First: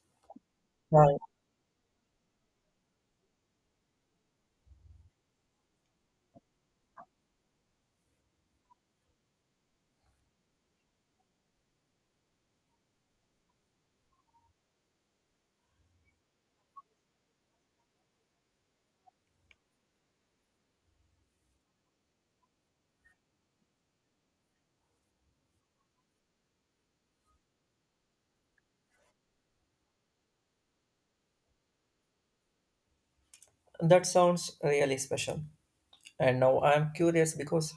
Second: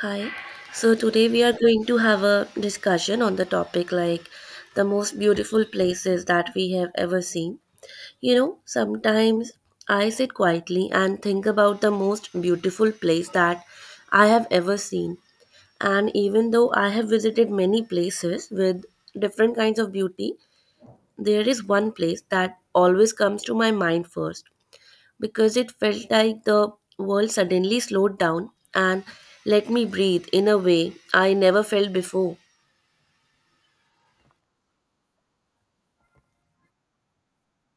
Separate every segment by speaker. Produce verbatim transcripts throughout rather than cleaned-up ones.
Speaker 1: Hi. So
Speaker 2: Wow,
Speaker 1: today we are going to have a discussion on the topic like the most beautiful places that we have ever seen. You know, sometimes I sit quietly and think about the most beautiful place that I have ever seen. And even though I have visited many places with different kinds of beauty, there is one place that always comes to my mind first because it felt like the world suddenly slowed down and let me breathe in a way I never felt before.
Speaker 2: that sounds really special. And now I'm curious because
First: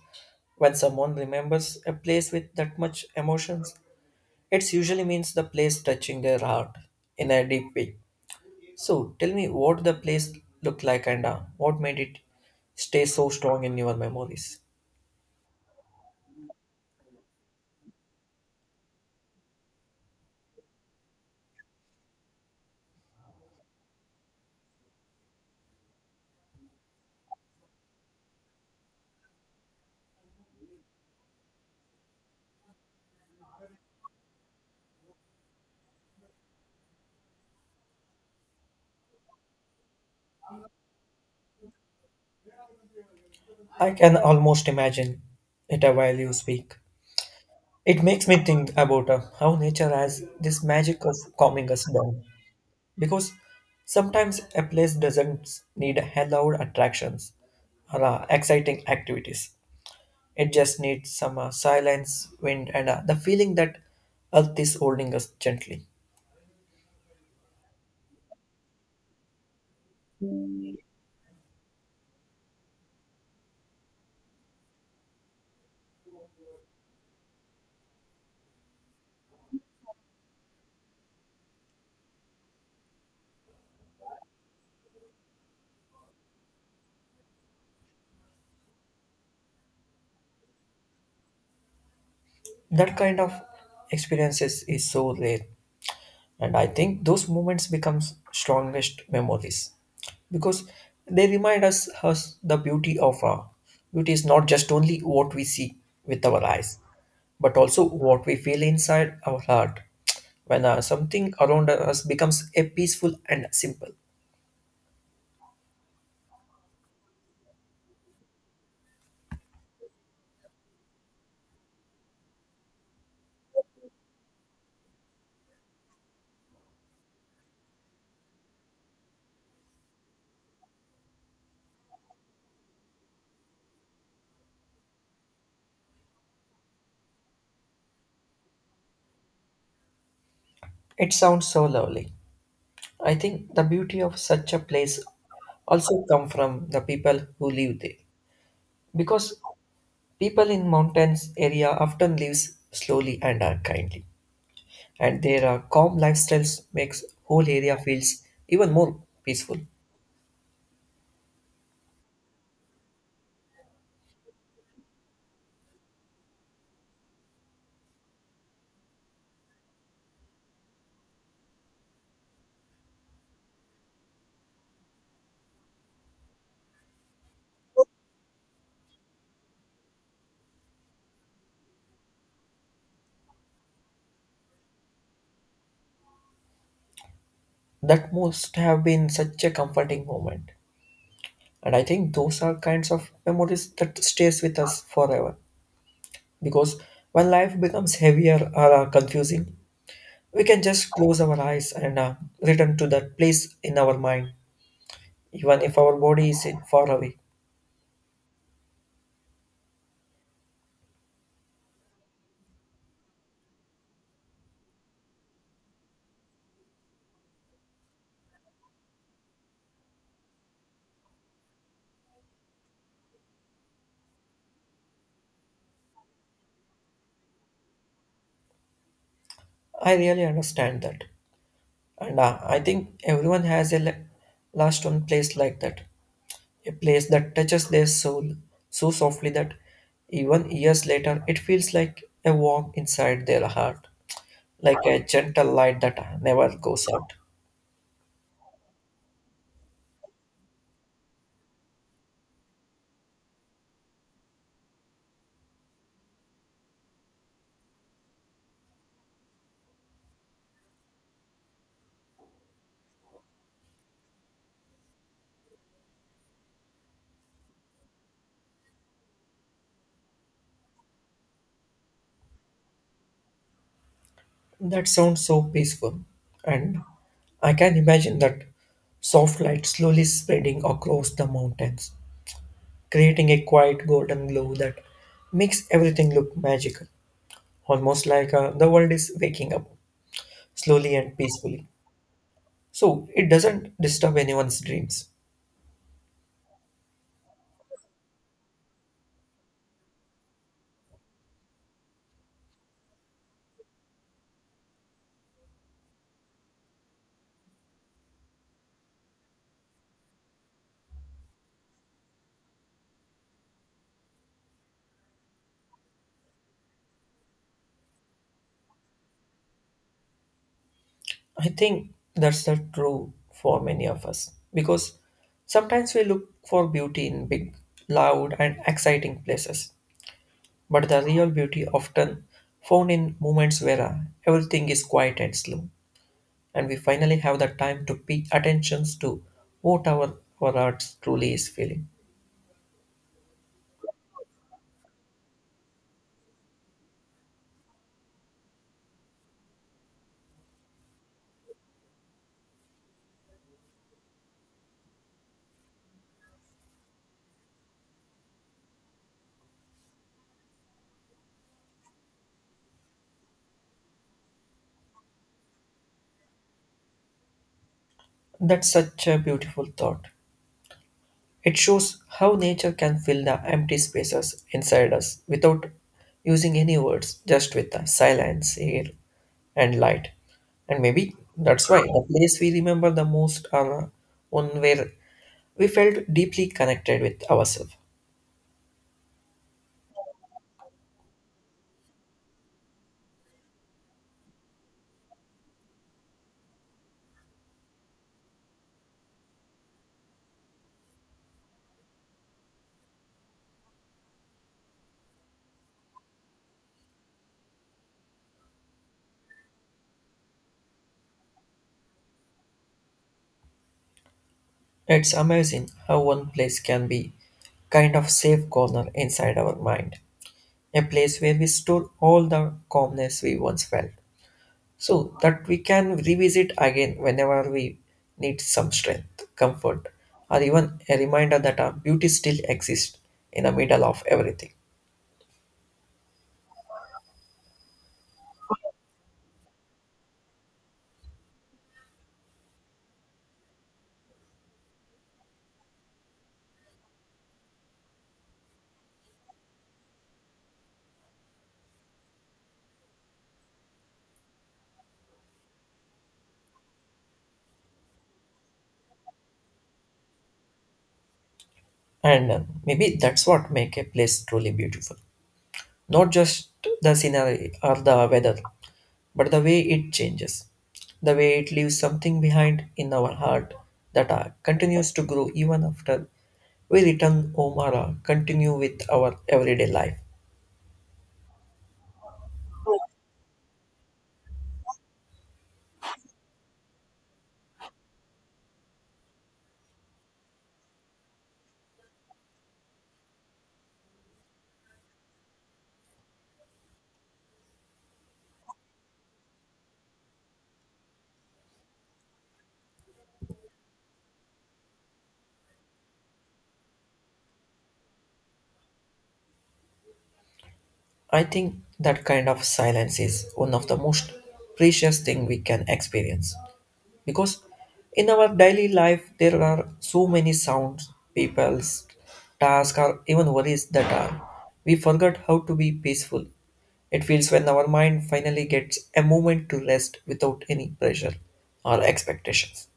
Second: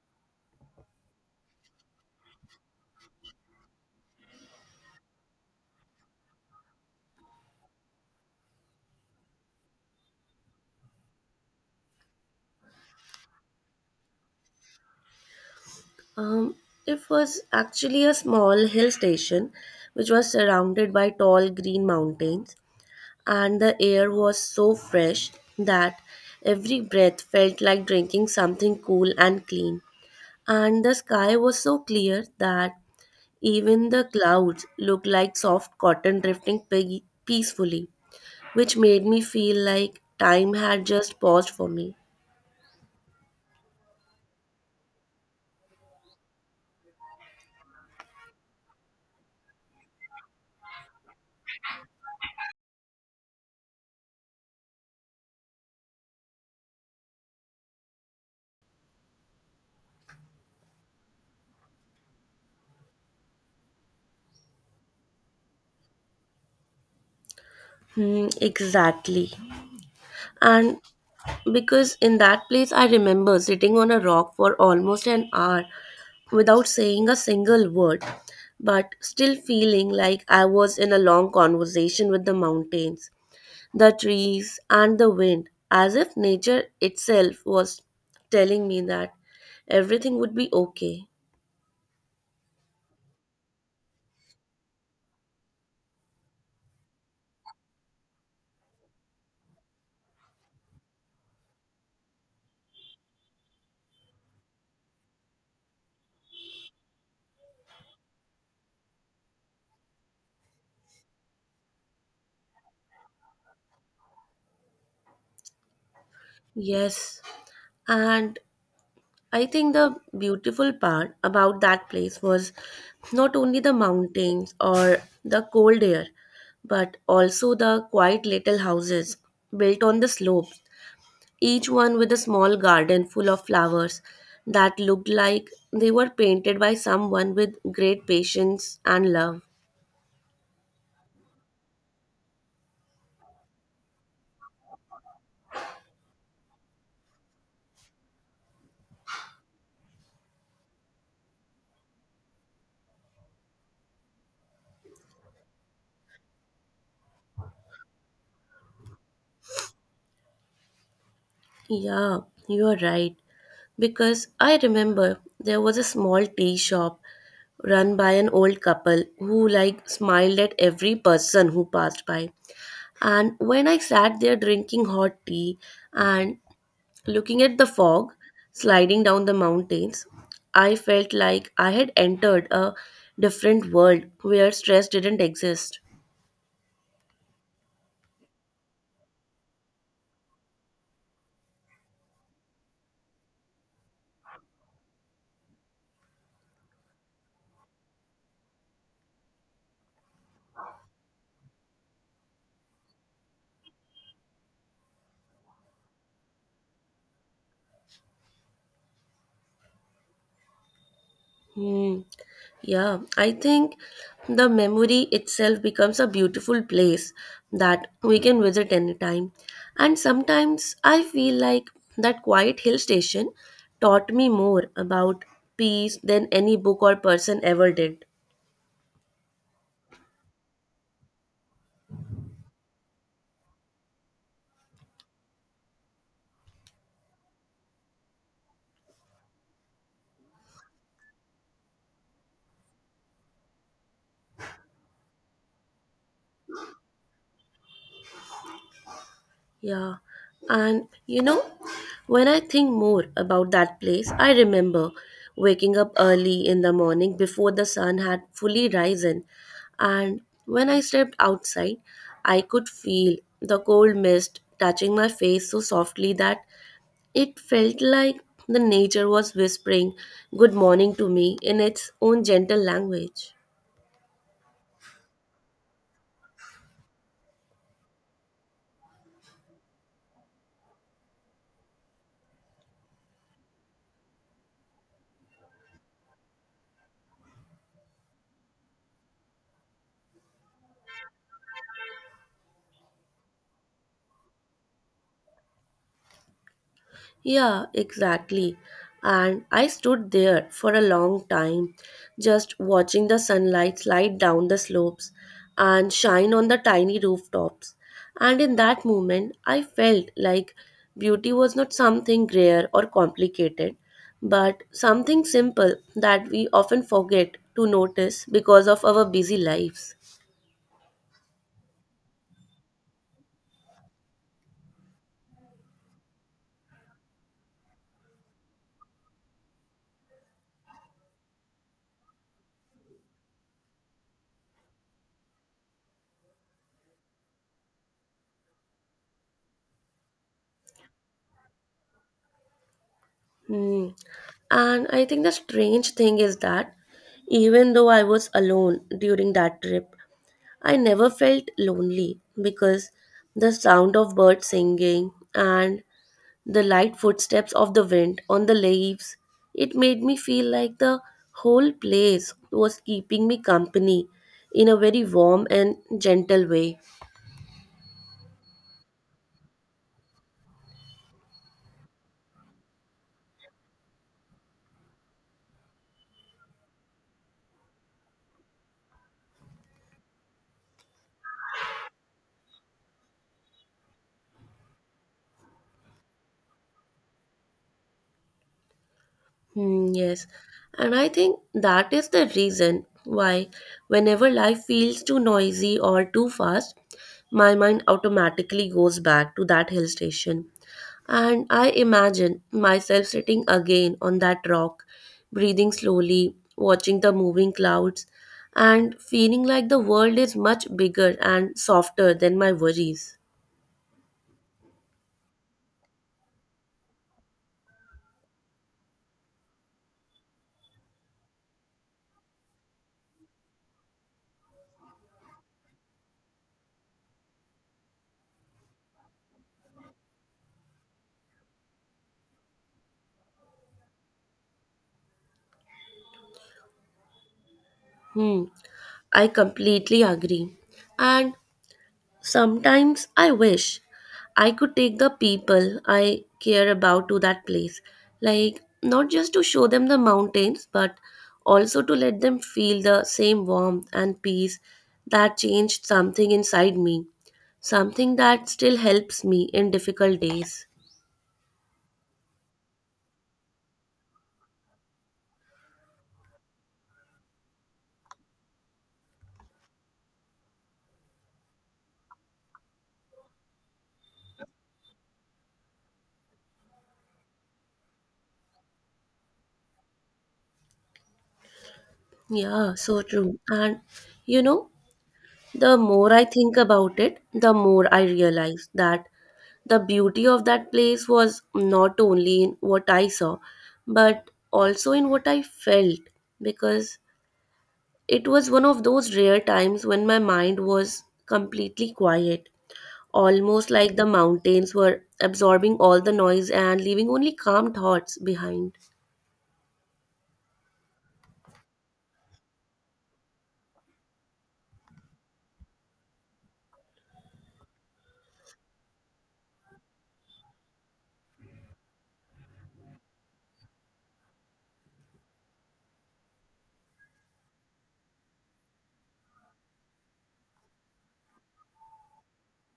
Speaker 2: when someone remembers a place with that much emotions, it usually means the place touching their heart in a deep way. So tell me what the place looked like and uh, what made it stay so strong in your memories.
Speaker 1: Um, it was actually a small hill station which was surrounded by tall green mountains, and the air was so fresh that every breath felt like drinking something cool and clean. And the sky was so clear that even the clouds looked like soft cotton drifting pe- peacefully, which made me feel like time had just paused for me.
Speaker 2: I can almost imagine it uh, while you speak. It makes me think about uh, how nature has this magic of calming us down. Because sometimes a place doesn't need a loud attractions or uh, exciting activities. It just needs some uh, silence, wind, and uh, the feeling that Earth is holding us gently.
Speaker 1: Hmm, exactly. And because in that place, I remember sitting on a rock for almost an hour without saying a single word, but still feeling like I was in a long conversation with the mountains, the trees, and the wind, as if nature itself was telling me that everything would be okay.
Speaker 2: That kind of experiences is so rare. And I think those moments becomes strongest memories because they remind us, us the beauty of our beauty is not just only what we see with our eyes but also what we feel inside our heart when uh, something around us becomes a peaceful and simple.
Speaker 1: Yes. And I think the beautiful part about that place was not only the mountains or the cold air, but also the quiet little houses built on the slopes, each one with a small garden full of flowers that looked like they were painted by someone with great patience and love.
Speaker 2: It sounds so lovely. I think the beauty of such a place also come from the people who live there because people in mountains area often lives slowly and uh, kindly and their uh, calm lifestyles makes whole area feels even more peaceful.
Speaker 1: Yeah, you are right. Because I remember there was a small tea shop run by an old couple who like smiled at every person who passed by. And when I sat there drinking hot tea and looking at the fog sliding down the mountains, I felt like I had entered a different world where stress didn't exist.
Speaker 2: That must have been such a comforting moment, and I think those are kinds of memories that stays with us forever because when life becomes heavier or uh, confusing, we can just close our eyes and uh, return to that place in our mind even if our body is in far away.
Speaker 1: Hmm. Yeah, I think the memory itself becomes a beautiful place that we can visit anytime. And sometimes I feel like that quiet hill station taught me more about peace than any book or person ever did.
Speaker 2: I really understand that, and uh, I think everyone has a le- last one place like that. A place that touches their soul so softly that even years later it feels like a walk inside their heart, like a gentle light that never goes out.
Speaker 1: Yeah, and you know, when I think more about that place, I remember waking up early in the morning before the sun had fully risen. And when I stepped outside, I could feel the cold mist touching my face so softly that it felt like the nature was whispering good morning to me in its own gentle language.
Speaker 2: That sounds so peaceful, and I can imagine that soft light slowly spreading across the mountains, creating a quiet golden glow that makes everything look magical, almost like uh, the world is waking up slowly and peacefully. So it doesn't disturb anyone's dreams.
Speaker 1: Yeah, exactly. And I stood there for a long time, just watching the sunlight slide down the slopes and shine on the tiny rooftops. And in that moment, I felt like beauty was not something rare or complicated, but something simple that we often forget to notice because of our busy lives.
Speaker 2: I think that's not true for many of us because sometimes we look for beauty in big, loud, and exciting places, but the real beauty often found in moments where uh, everything is quiet and slow, and we finally have the time to pay attentions to what our, our heart truly is feeling.
Speaker 1: Hmm. And I think the strange thing is that even though I was alone during that trip, I never felt lonely because the sound of birds singing and the light footsteps of the wind on the leaves, it made me feel like the whole place was keeping me company in a very warm and gentle way.
Speaker 2: That's such a beautiful thought. It shows how nature can fill the empty spaces inside us without using any words, just with the silence, air, and light. And maybe that's why the place we remember the most are one where we felt deeply connected with ourselves.
Speaker 1: Hmm, yes, and I think that is the reason why, whenever life feels too noisy or too fast, my mind automatically goes back to that hill station. And I imagine myself sitting again on that rock, breathing slowly, watching the moving clouds, and feeling like the world is much bigger and softer than my worries.
Speaker 2: It's amazing how one place can be kind of safe corner inside our mind, a place where we store all the calmness we once felt, so that we can revisit again whenever we need some strength, comfort, or even a reminder that our beauty still exists in the middle of everything.
Speaker 1: Hmm, I completely agree. And sometimes I wish I could take the people I care about to that place. Like, not just to show them the mountains, but also to let them feel the same warmth and peace that changed something inside me. Something that still helps me in difficult days.
Speaker 2: And uh, maybe that's what make a place truly beautiful. Not just the scenery or the weather, but the way it changes, the way it leaves something behind in our heart that uh, continues to grow even after we return home or uh, continue with our everyday life.
Speaker 1: Yeah, so true. And you know, the more I think about it, the more I realize that the beauty of that place was not only in what I saw, but also in what I felt, because it was one of those rare times when my mind was completely quiet, almost like the mountains were absorbing all the noise and leaving only calm thoughts behind.
Speaker 2: I think that kind of silence is one of the most precious thing we can experience. Because in our daily life there are so many sounds, people's tasks, or even worries, that are we forgot how to be peaceful it feels when our mind finally gets a moment to rest without any pressure or expectations.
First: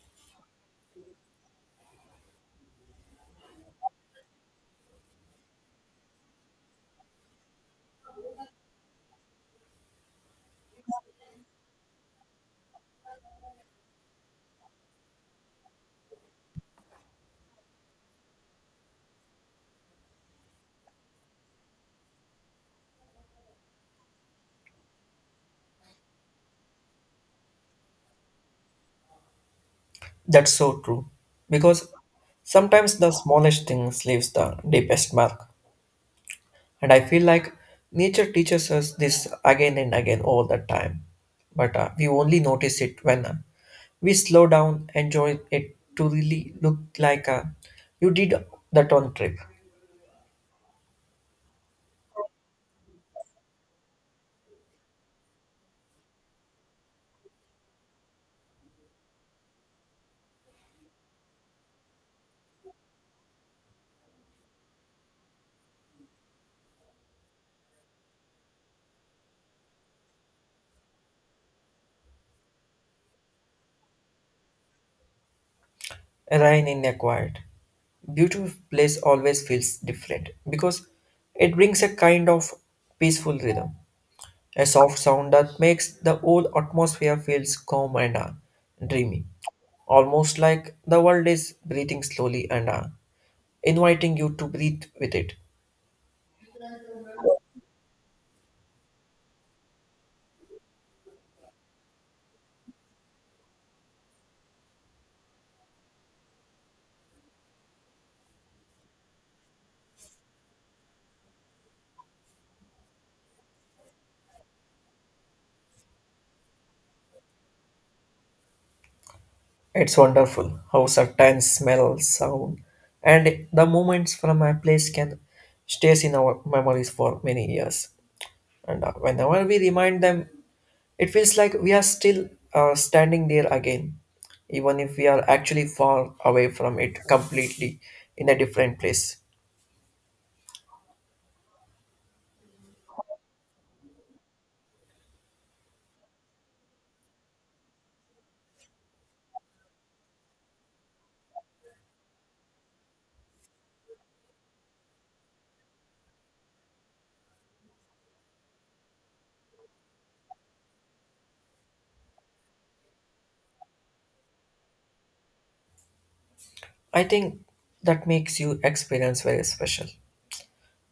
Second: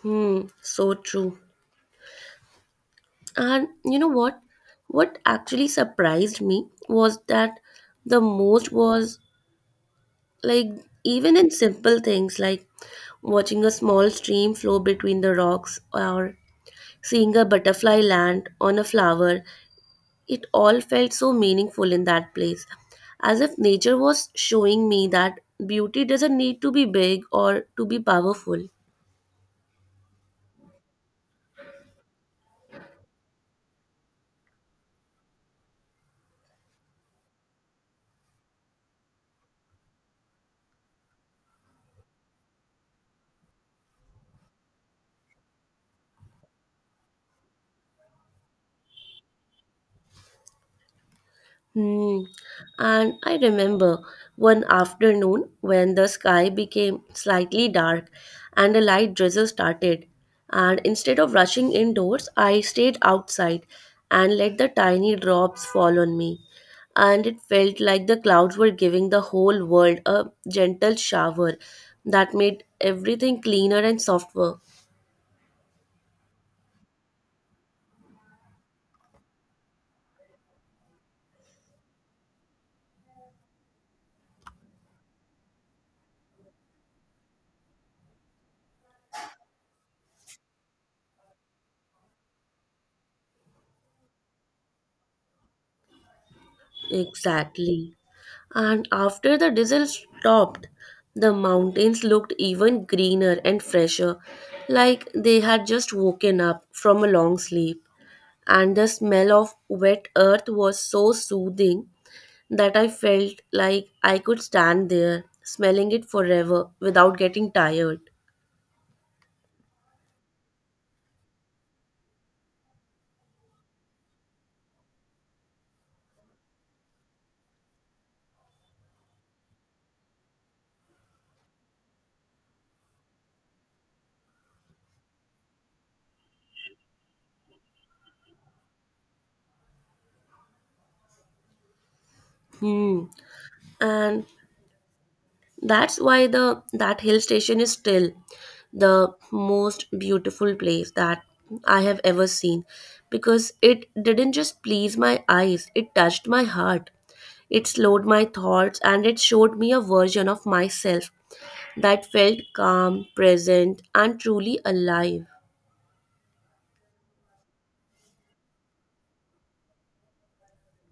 Speaker 1: Hmm, so true. And you know what? What actually surprised me was that the most was like even in simple things like watching a small stream flow between the rocks or seeing a butterfly land on a flower, it all felt so meaningful in that place. As if nature was showing me that beauty doesn't need to be big or to be powerful.
Speaker 2: That's so true because sometimes the smallest things leaves the deepest mark. And I feel like nature teaches us this again and again all the time. But uh, we only notice it when uh, we slow down, enjoy it to really look like uh, you did that on trip.
Speaker 1: Hmm. And I remember one afternoon when the sky became slightly dark and a light drizzle started. And instead of rushing indoors, I stayed outside and let the tiny drops fall on me. And it felt like the clouds were giving the whole world a gentle shower that made everything cleaner and softer.
Speaker 2: Rain in a quiet, beautiful place always feels different because it brings a kind of peaceful rhythm, a soft sound that makes the whole atmosphere feels calm and uh, dreamy, almost like the world is breathing slowly and uh, inviting you to breathe with it.
Speaker 1: Exactly. And after the diesel stopped, the mountains looked even greener and fresher, like they had just woken up from a long sleep. And the smell of wet earth was so soothing that I felt like I could stand there, smelling it forever without getting tired.
Speaker 2: It's wonderful how certain smells, sound, and the moments from a place can stays in our memories for many years. And uh, whenever we remind them, it feels like we are still uh, standing there again, even if we are actually far away from it completely in a different place.
Speaker 1: Hmm. And that's why the that hill station is still the most beautiful place that I have ever seen because it didn't just please my eyes, it touched my heart. It slowed my thoughts and it showed me a version of myself that felt calm, present, and truly alive.
Speaker 2: I think that makes you experience very special.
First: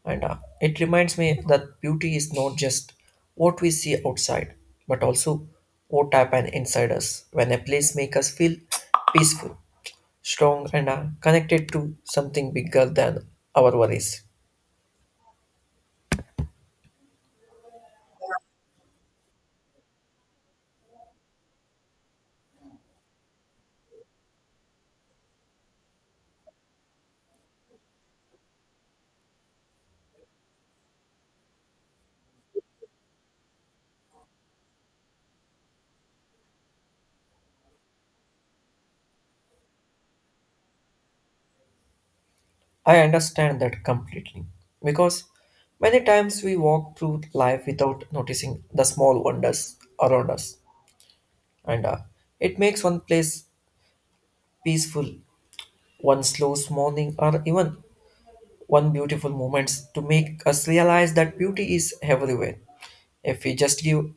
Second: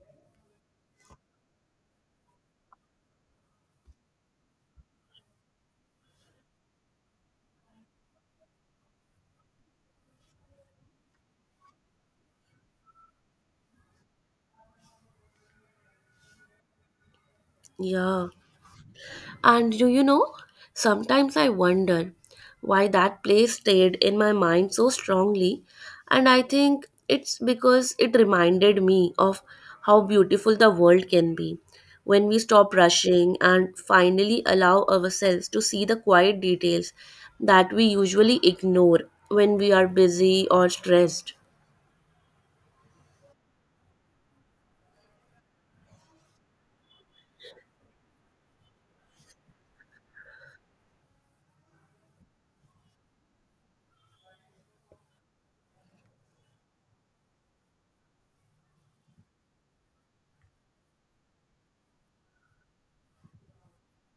Speaker 2: And uh, it reminds me that beauty is not just what we see outside, but also what happens inside us when a place makes us feel peaceful, strong, and uh, connected to something bigger than our worries.
Speaker 1: Yeah. And do you know, sometimes I wonder why that place stayed in my mind so strongly. And I think it's because it reminded me of how beautiful the world can be when we stop rushing and finally allow ourselves to see the quiet details that we usually ignore when we are busy or stressed.
Speaker 2: I understand that completely because many times we walk through life without noticing the small wonders around us, and uh, it makes one place peaceful, one slow morning, or even one beautiful moments to make us realize that beauty is everywhere. If we just give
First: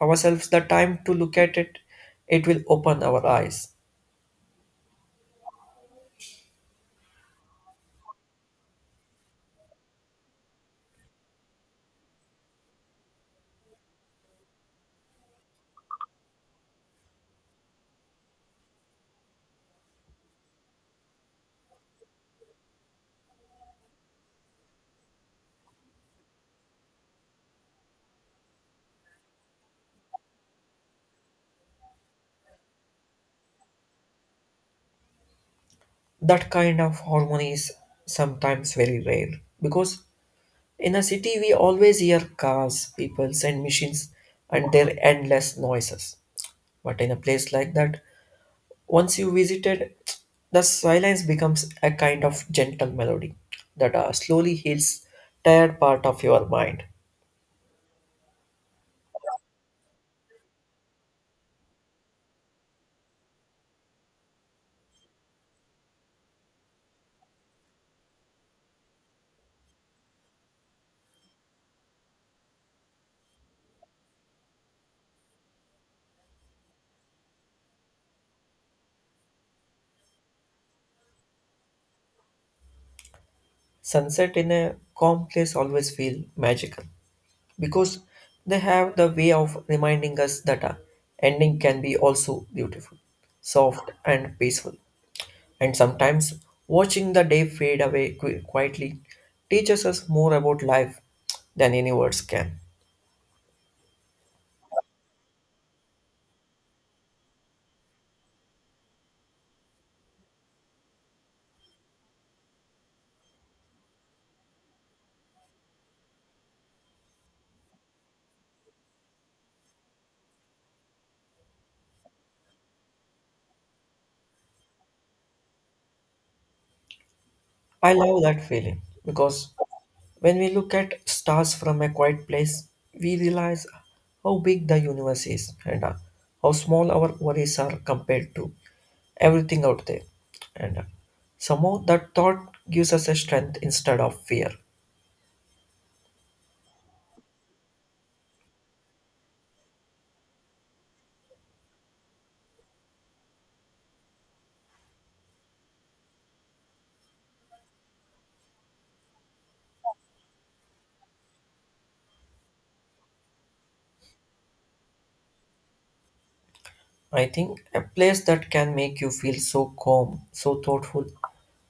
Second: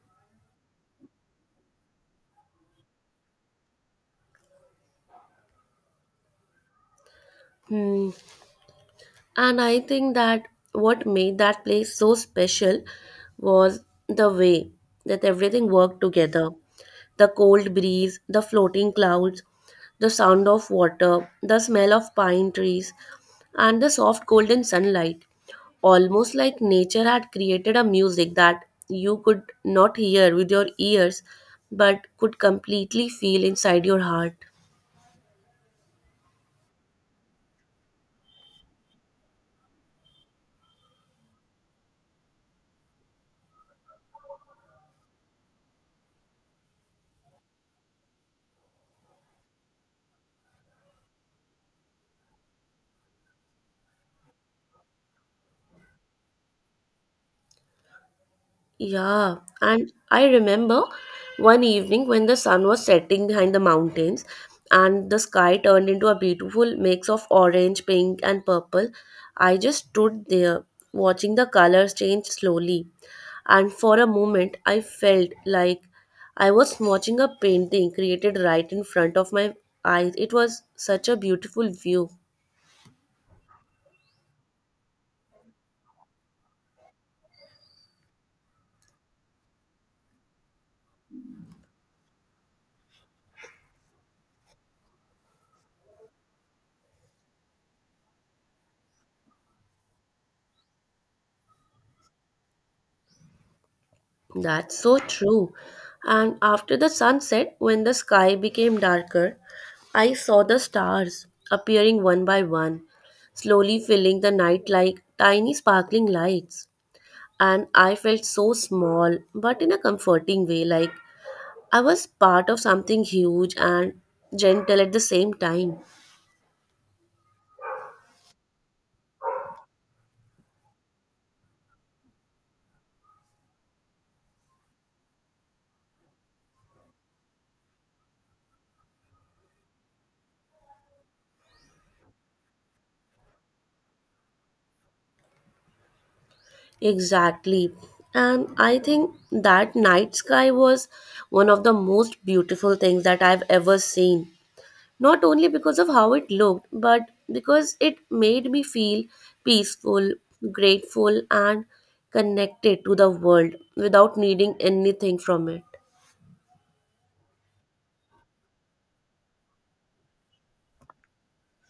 Speaker 2: ourselves the time to look at it, it will open our eyes.
Speaker 1: Hmm. And I think that what made that place so special was the way that everything worked together: the cold breeze, the floating clouds, the sound of water, the smell of pine trees, and the soft golden sunlight. Almost like nature had created a music that you could not hear with your ears but could completely feel inside your heart.
Speaker 2: That kind of harmony is sometimes very rare because in a city we always hear cars, peoples, and machines and their endless noises. But in a place like that, once you visited, the silence becomes a kind of gentle melody that uh, slowly heals tired part of your mind.
Speaker 1: Yeah, and I remember one evening when the sun was setting behind the mountains and the sky turned into a beautiful mix of orange, pink, and purple. I just stood there watching the colors change slowly, and for a moment I felt like I was watching a painting created right in front of my eyes. It was such a beautiful view.
Speaker 2: Sunset in a calm place always feel magical because they have the way of reminding us that a ending can be also beautiful, soft and peaceful. And sometimes watching the day fade away qui- quietly teaches us more about life than any words can.
Speaker 1: That's so true. And after the sunset, when the sky became darker, I saw the stars appearing one by one, slowly filling the night like tiny sparkling lights. And I felt so small, but in a comforting way, like I was part of something huge and gentle at the same time.
Speaker 2: I love that feeling because when we look at stars from a quiet place, we realize how big the universe is and uh, how small our worries are compared to everything out there. And uh, somehow that thought gives us a strength instead of fear.
Speaker 1: Exactly. And I think that night sky was one of the most beautiful things that I've ever seen, not only because of how it looked, but because it made me feel peaceful, grateful, and connected to the world without needing anything from it.
Speaker 2: I think a place that can make you feel so calm, so thoughtful,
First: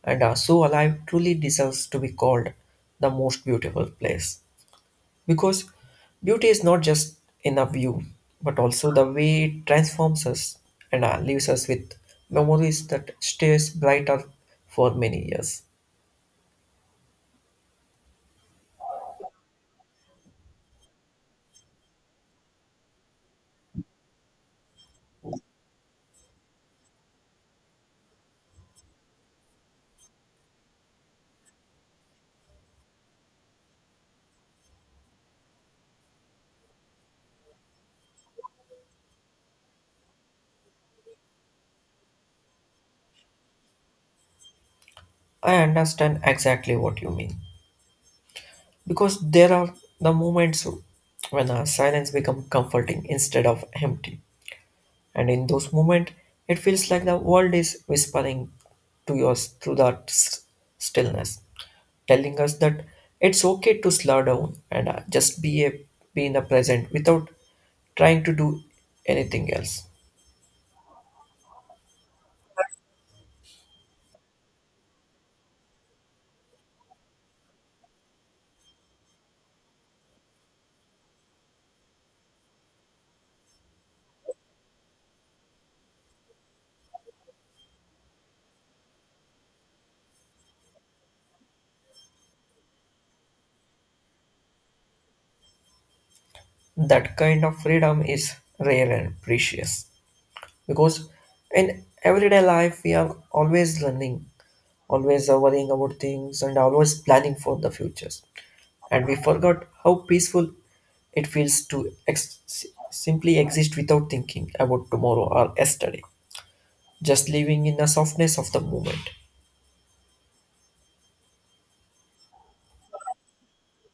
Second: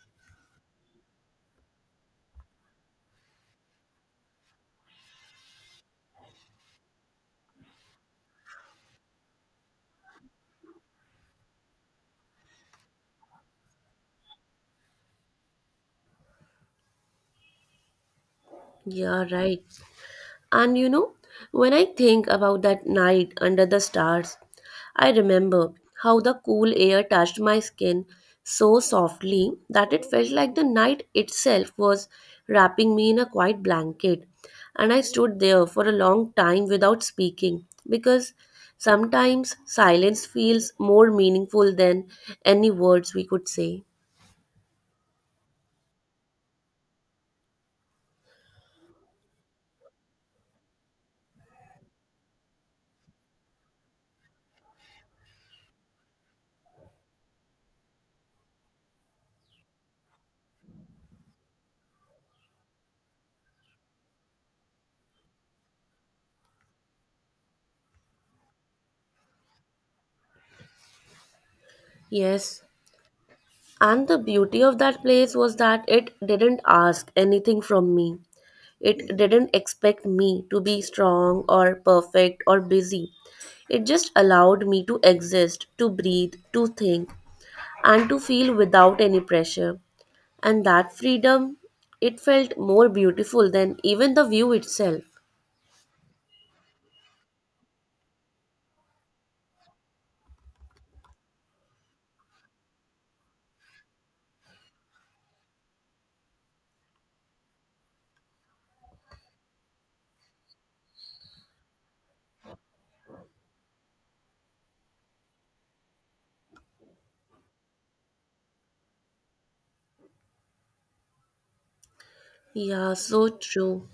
Speaker 2: and uh, so alive truly deserves to be called the most beautiful place. Because beauty is not just in a view, but also the way it transforms us and uh, leaves us with memories that stays brighter for many years.
Speaker 1: Yeah, right. And you know, when I think about that night under the stars, I remember how the cool air touched my skin so softly that it felt like the night itself was wrapping me in a quiet blanket. And I stood there for a long time without speaking because sometimes silence feels more meaningful than any words we could say.
Speaker 2: I understand exactly what you mean. Because there are the moments when our silence becomes comforting instead of empty. And in those moments, it feels like the world is whispering to yours through that s- stillness, telling us that it's okay to slow down and uh, just be a be in the present without trying to do anything else.
Speaker 1: Yes, and the beauty of that place was that it didn't ask anything from me. It didn't expect me to be strong or perfect or busy. It just allowed me to exist, to breathe, to think, and to feel without any pressure. And that freedom, it felt more beautiful than even the view itself.
Speaker 2: That kind of freedom is rare and precious because in everyday life we are always running, always uh, worrying about things and always planning for the futures. And we forgot how peaceful it feels to ex- simply exist without thinking about tomorrow or yesterday, just living in the softness of the moment.
Speaker 1: Yeah, so true.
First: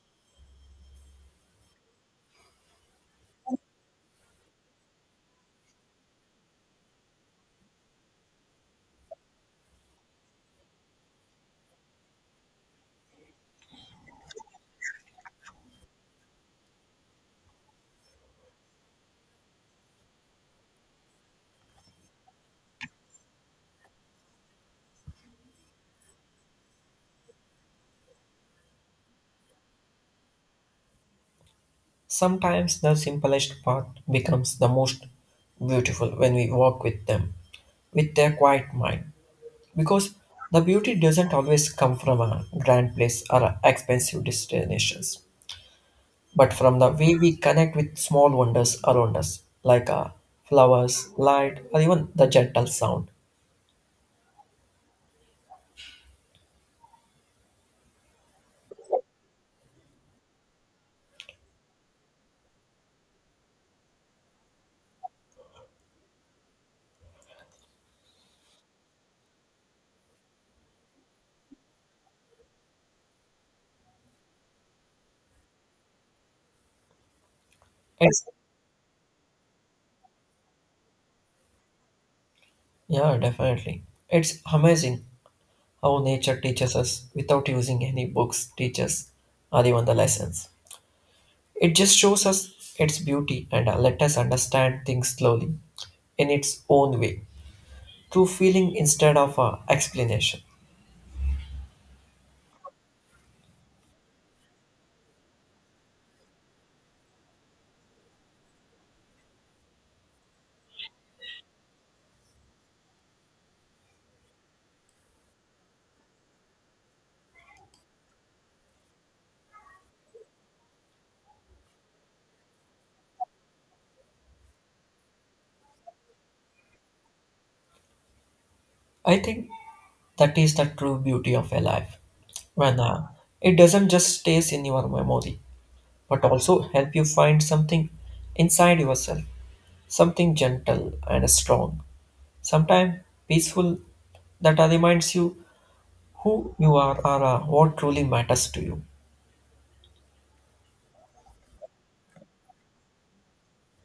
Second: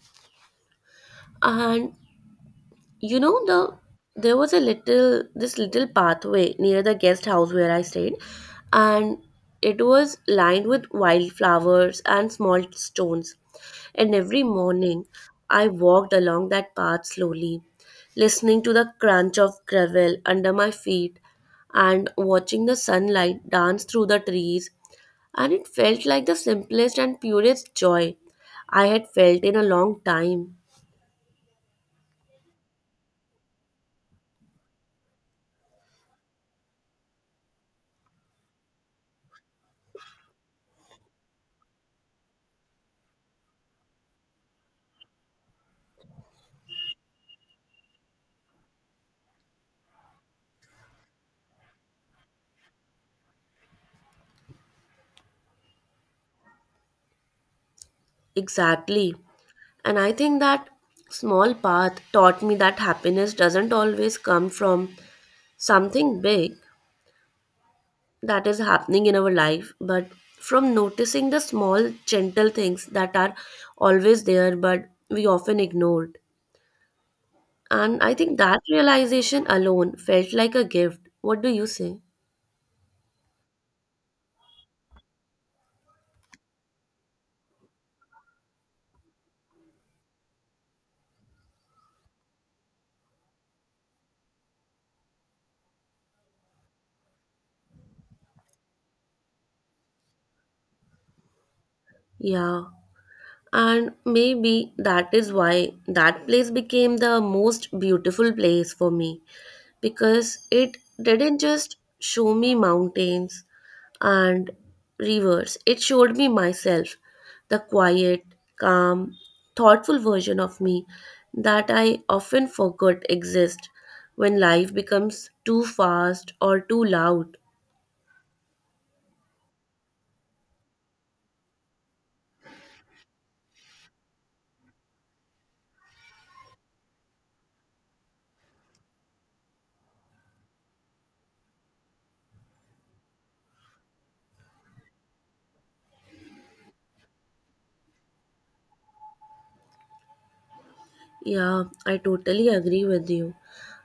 Speaker 1: And you know, the there was a little this little pathway near the guest house where I stayed, and it was lined with wildflowers and small stones, and every morning I walked along that path slowly, listening to the crunch of gravel under my feet and watching the sunlight dance through the trees, and it felt like the simplest and purest joy I had felt in a long time.
Speaker 2: Sometimes the simplest path becomes the most beautiful when we walk with them, with their quiet mind. Because the beauty doesn't always come from a grand place or expensive destinations, but from the way we connect with small wonders around us, like uh, flowers, light, or even the gentle sound.
Speaker 1: Exactly. And I think that small path taught me that happiness doesn't always come from something big that is happening in our life, but from noticing the small, gentle things that are always there but we often ignored. And I
Speaker 2: It's,
Speaker 1: think that realization alone felt like a gift. What do you say?
Speaker 2: yeah, definitely. It's amazing how nature teaches us without using any books, teachers, or even the lessons. It just shows us its beauty and uh, let us understand things slowly in its own way, through feeling instead of uh, explanation.
Speaker 1: Yeah. And maybe that is why that place became the most beautiful place for me, because it didn't just show me mountains and rivers, it showed me myself, the quiet, calm, thoughtful version of me that I often forgot exist when life becomes too fast or too loud.
Speaker 2: I think that is the true beauty of a life when uh, it doesn't just stays in your memory but also help you find something inside yourself, something gentle and strong, sometimes peaceful, that uh, reminds you who you are or uh, what truly matters to you.
Speaker 1: Yeah, I totally agree with you.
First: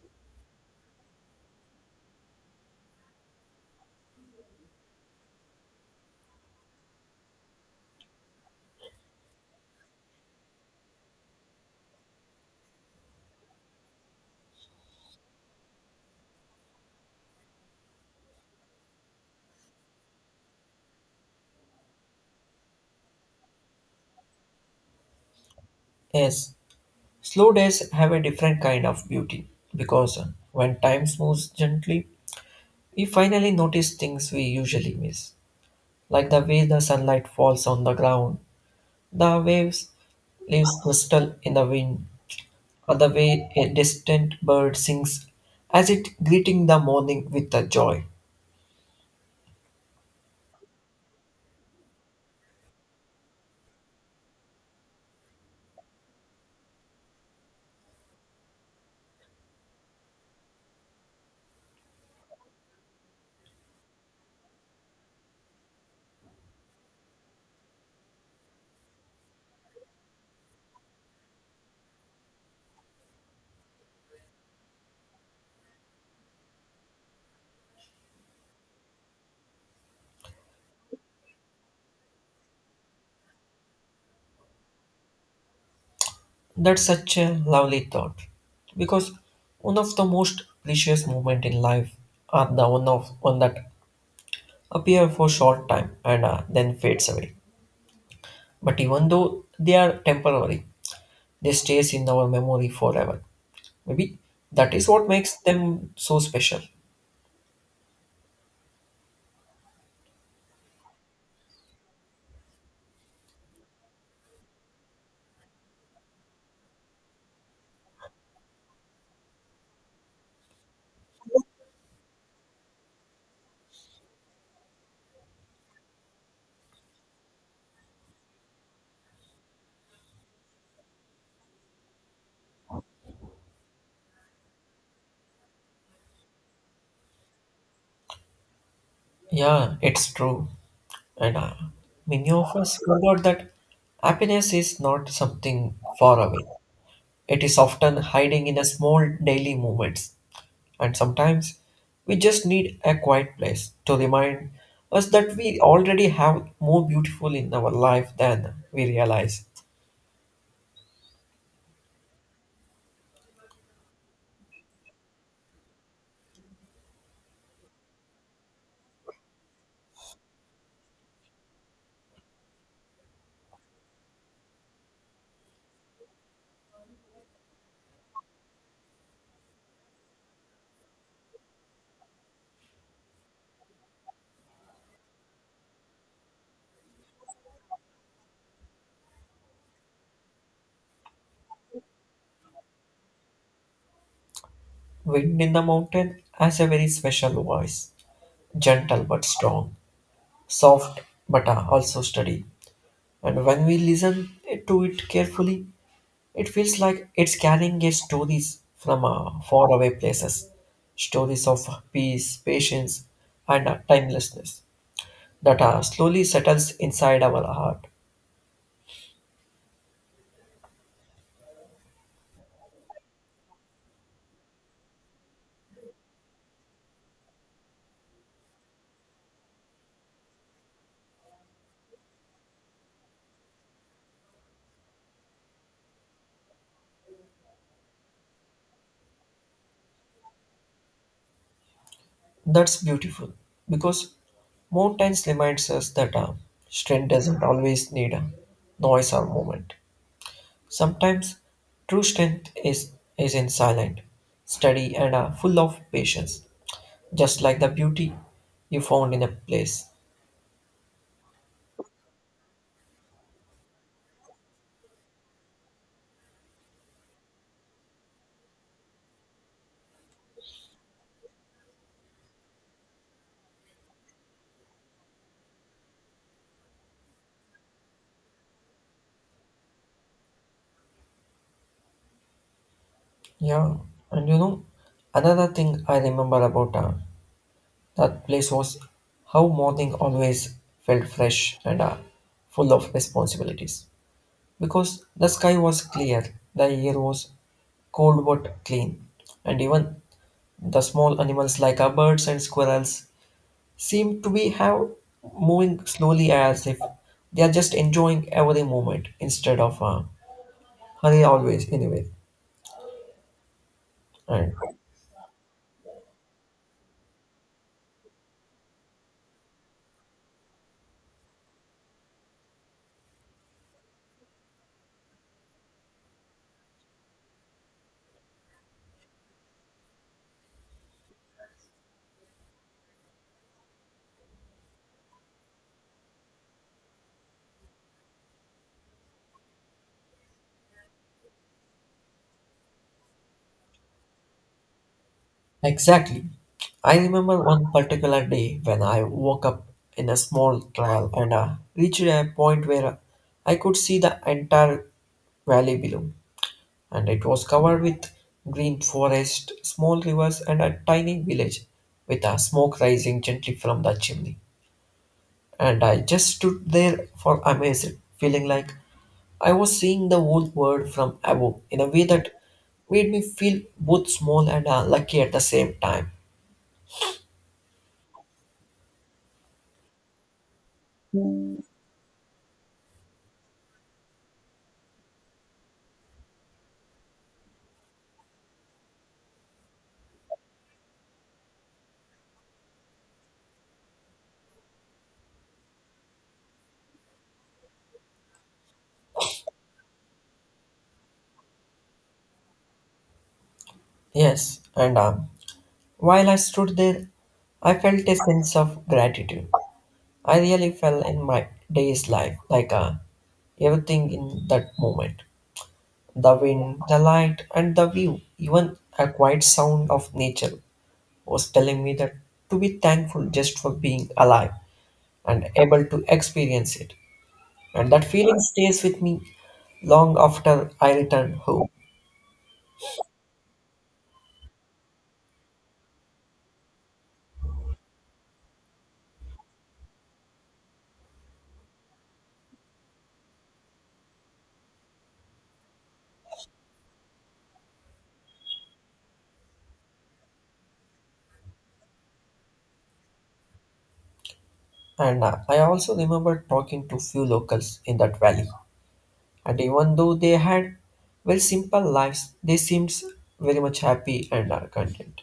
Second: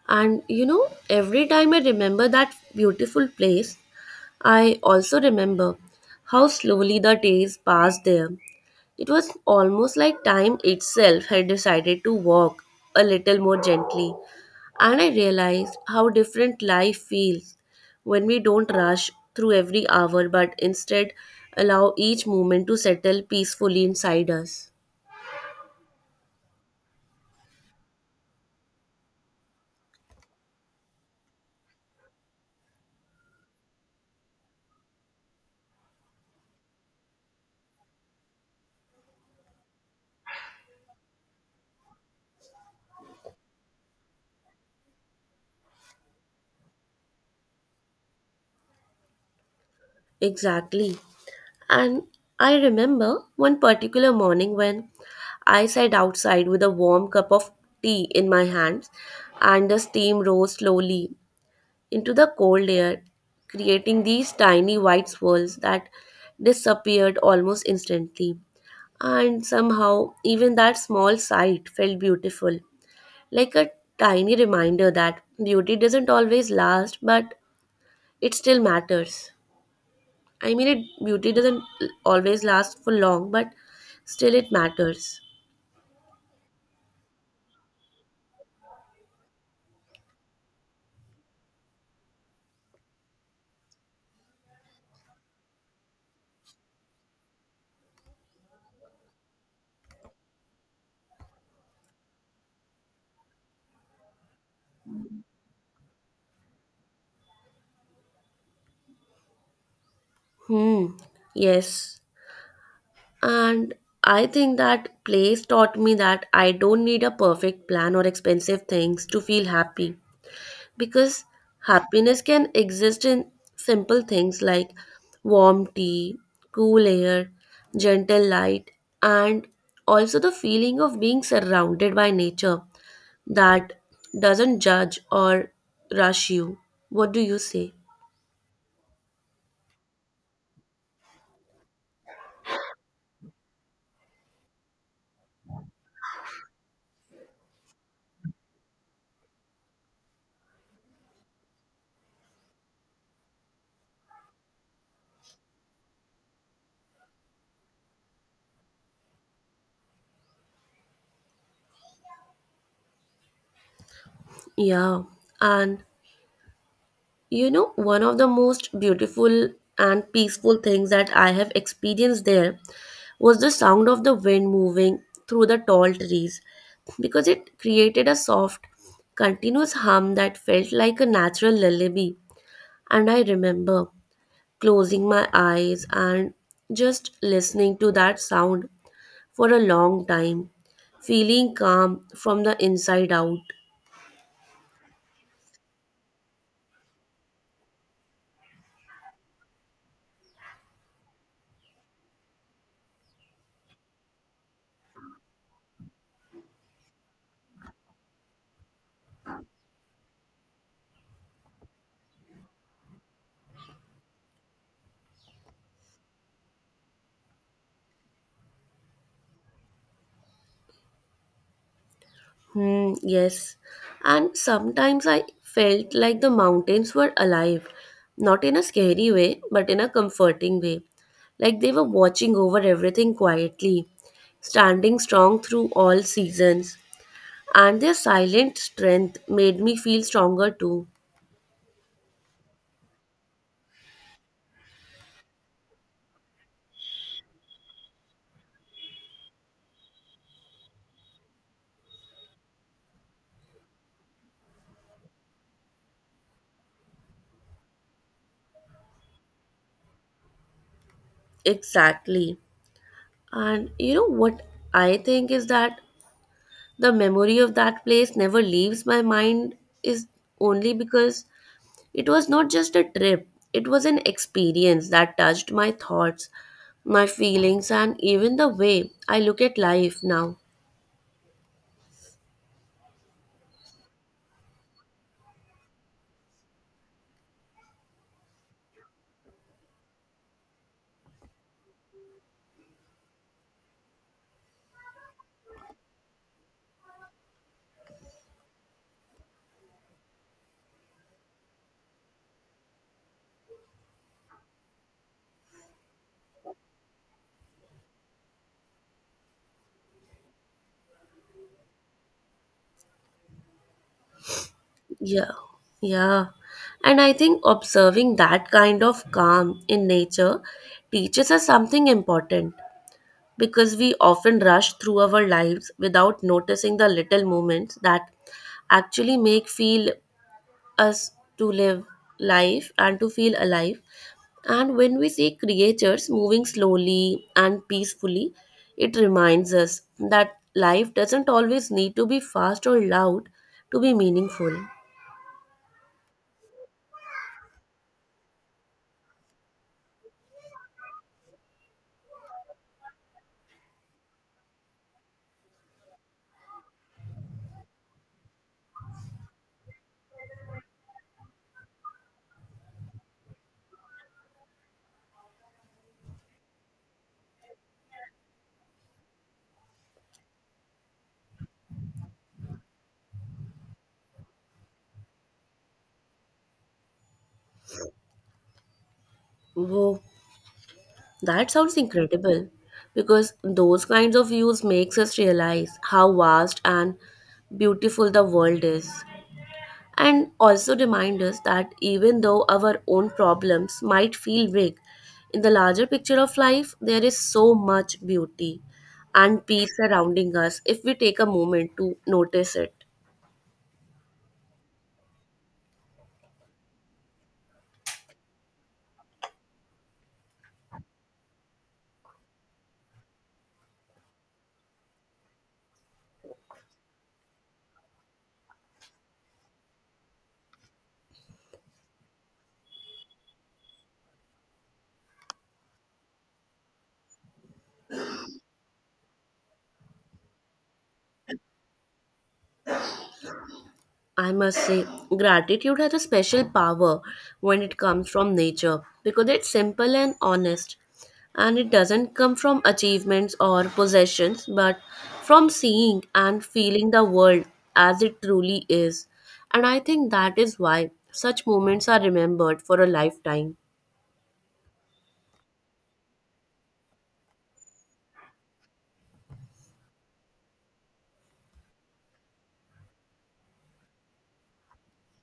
Speaker 1: And you know, every time I remember that beautiful place, I also remember how slowly the days passed there. It was almost like time itself had decided to walk a little more gently. And I realized how different life feels when we don't rush through every hour but instead allow each moment to settle peacefully inside us.
Speaker 2: Yes, slow days have a different kind of beauty because when time moves gently, we finally notice things we usually miss, like the way the sunlight falls on the ground, the waves leaves crystal in the wind, or the way a distant bird sings as it greeting the morning with a joy.
Speaker 1: Exactly. And I remember one particular morning when I sat outside with a warm cup of tea in my hands, and the steam rose slowly into the cold air, creating these tiny white swirls that disappeared almost instantly. And somehow, even that small sight felt beautiful, like a tiny reminder that beauty doesn't always last, but it still matters. I mean, it beauty doesn't always last for long, but still it matters.
Speaker 2: That's such a lovely thought because one of the most precious moments in life are the one of one that appear for short time and uh, then fades away. But even though they are temporary, they stays in our memory forever. Maybe that is what makes them so special.
Speaker 1: Hmm. Yes. And I think that place taught me that I don't need a perfect plan or expensive things to feel happy because happiness can exist in simple things like warm tea, cool air, gentle light, and also the feeling of being surrounded by nature that doesn't judge or rush you. What do you say?
Speaker 2: Yeah, it's true. And uh, many of us forgot that happiness is not something far away. It is often hiding in a small daily moments. And sometimes we just need a quiet place to remind us that we already have more beautiful in our life than we realize.
Speaker 1: Yeah, and you know, one of the most beautiful and peaceful things that I have experienced there was the sound of the wind moving through the tall trees because it created a soft, continuous hum that felt like a natural lullaby. And I remember closing my eyes and just listening to that sound for a long time, feeling calm from the inside out.
Speaker 2: Wind in the mountain has a very special voice. Gentle but strong, soft but uh, also steady. And when we listen to it carefully, it feels like it's carrying a stories from uh, faraway places, stories of peace, patience, and uh, timelessness that uh, slowly settles inside our heart.
Speaker 1: Hmm, yes. And sometimes I felt like the mountains were alive, not in a scary way, but in a comforting way. Like they were watching over everything quietly, standing strong through all seasons. And their silent strength made me feel stronger too.
Speaker 2: That's beautiful because mountains reminds us that uh, strength doesn't always need uh, noise or movement. Sometimes true strength is, is in silent, steady, and uh, full of patience, just like the beauty you found in a place.
Speaker 1: Exactly. And you know what I think is that the memory of that place never leaves my mind is only because it was not just a trip, it was an experience that touched my thoughts, my feelings, and even the way I look at life now.
Speaker 2: Yeah, and you know, another thing I remember about uh, that place was how morning always felt fresh and uh, full of responsibilities. Because the sky was clear, the air was cold but clean, and even the small animals like uh, birds and squirrels seem to be have moving slowly as if they are just enjoying every moment instead of uh, hurry always anyway and
Speaker 1: Yeah, yeah. And I think observing that kind of calm in nature teaches us something important because we often rush through our lives without noticing the little moments that actually make feel us to live life and to feel alive. And when we see creatures moving slowly and peacefully, it reminds us that life doesn't always need to be fast or loud to be meaningful.
Speaker 2: exactly. I remember one particular day when I woke up in a small trial and uh, reached a point where I could see the entire valley below, and it was covered with green forest, small rivers, and a tiny village with a smoke rising gently from the chimney. And I just stood there for amazed, feeling like I was seeing the whole world from above in a way that made me feel both small and uh, lucky at the same time.
Speaker 1: Whoa, that sounds incredible because those kinds of views makes us realize how vast and beautiful the world is, and also remind us that even though our own problems might feel big, in the larger picture of life, there is so much beauty and peace surrounding us if we take a moment to notice it.
Speaker 2: Yes, and um, while I stood there, I felt a sense of gratitude. I really felt in my day's life, like uh, everything in that moment, the wind, the light, and the view, even a quiet sound of nature was telling me that to be thankful just for being alive and able to experience it. And that feeling stays with me long after I return home.
Speaker 1: I must say, gratitude has a special power when it comes from nature because it's simple and honest. And it doesn't come from achievements or possessions, but from seeing and feeling the world as it truly is. And I think that is why such moments are remembered for a lifetime.
Speaker 2: And uh, I also remember talking to few locals in that valley. And even though they had very simple lives, they seemed very much happy and are content.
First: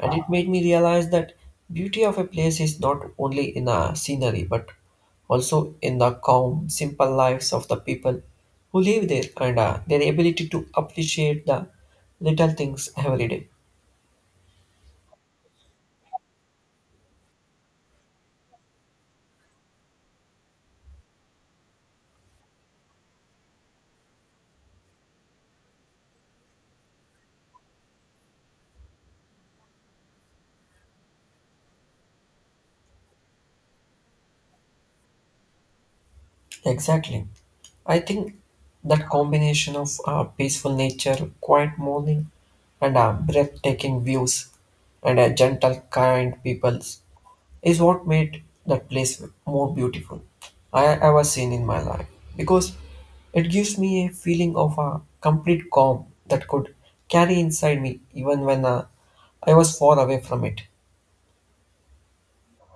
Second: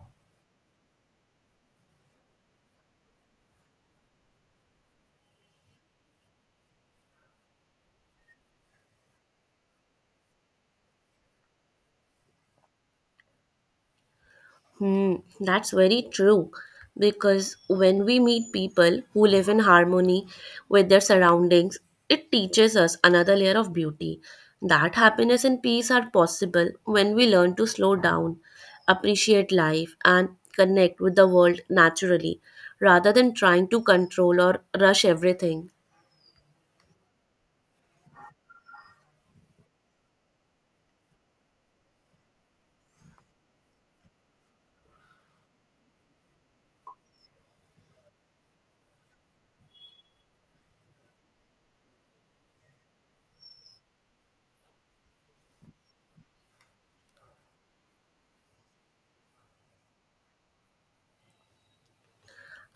Speaker 2: And it made me realize that beauty of a place is not only in the scenery, but also in the calm, simple lives of the people who live there and uh, their ability to appreciate the little things every day.
Speaker 1: Hmm, that's very true. Because when we meet people who live in harmony with their surroundings, it teaches us another layer of beauty. That happiness and peace are possible when we learn to slow down, appreciate life, and connect with the world naturally, rather than trying to control or rush everything.
Speaker 2: Exactly. I think that combination of uh, peaceful nature, quiet morning, and uh, breathtaking views, and a gentle, kind people is what made that place more beautiful I have ever seen in my life. Because it gives me a feeling of a complete calm that could carry inside me even when uh, I was far away from it.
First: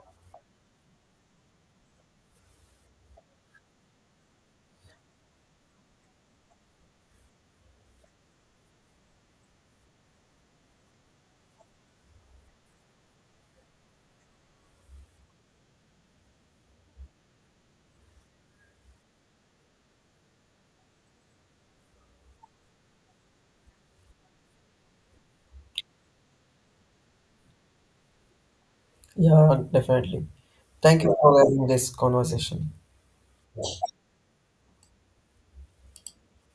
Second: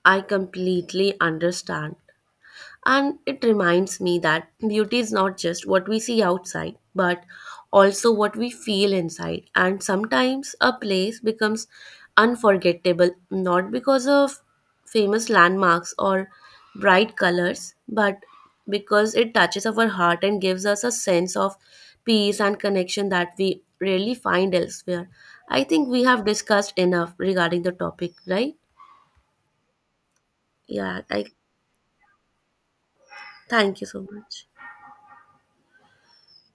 Speaker 1: I completely understand. And it reminds me that beauty is not just what we see outside, but also what we feel inside. And sometimes a place becomes unforgettable not because of famous landmarks or bright colors, but because it touches our heart and gives us a sense of peace and connection that we rarely find elsewhere. I think we have discussed enough regarding the topic, right?
Speaker 2: Yeah, definitely.
Speaker 1: Yeah,
Speaker 2: Thank you
Speaker 1: I
Speaker 2: for having this conversation.
Speaker 1: thank you so much.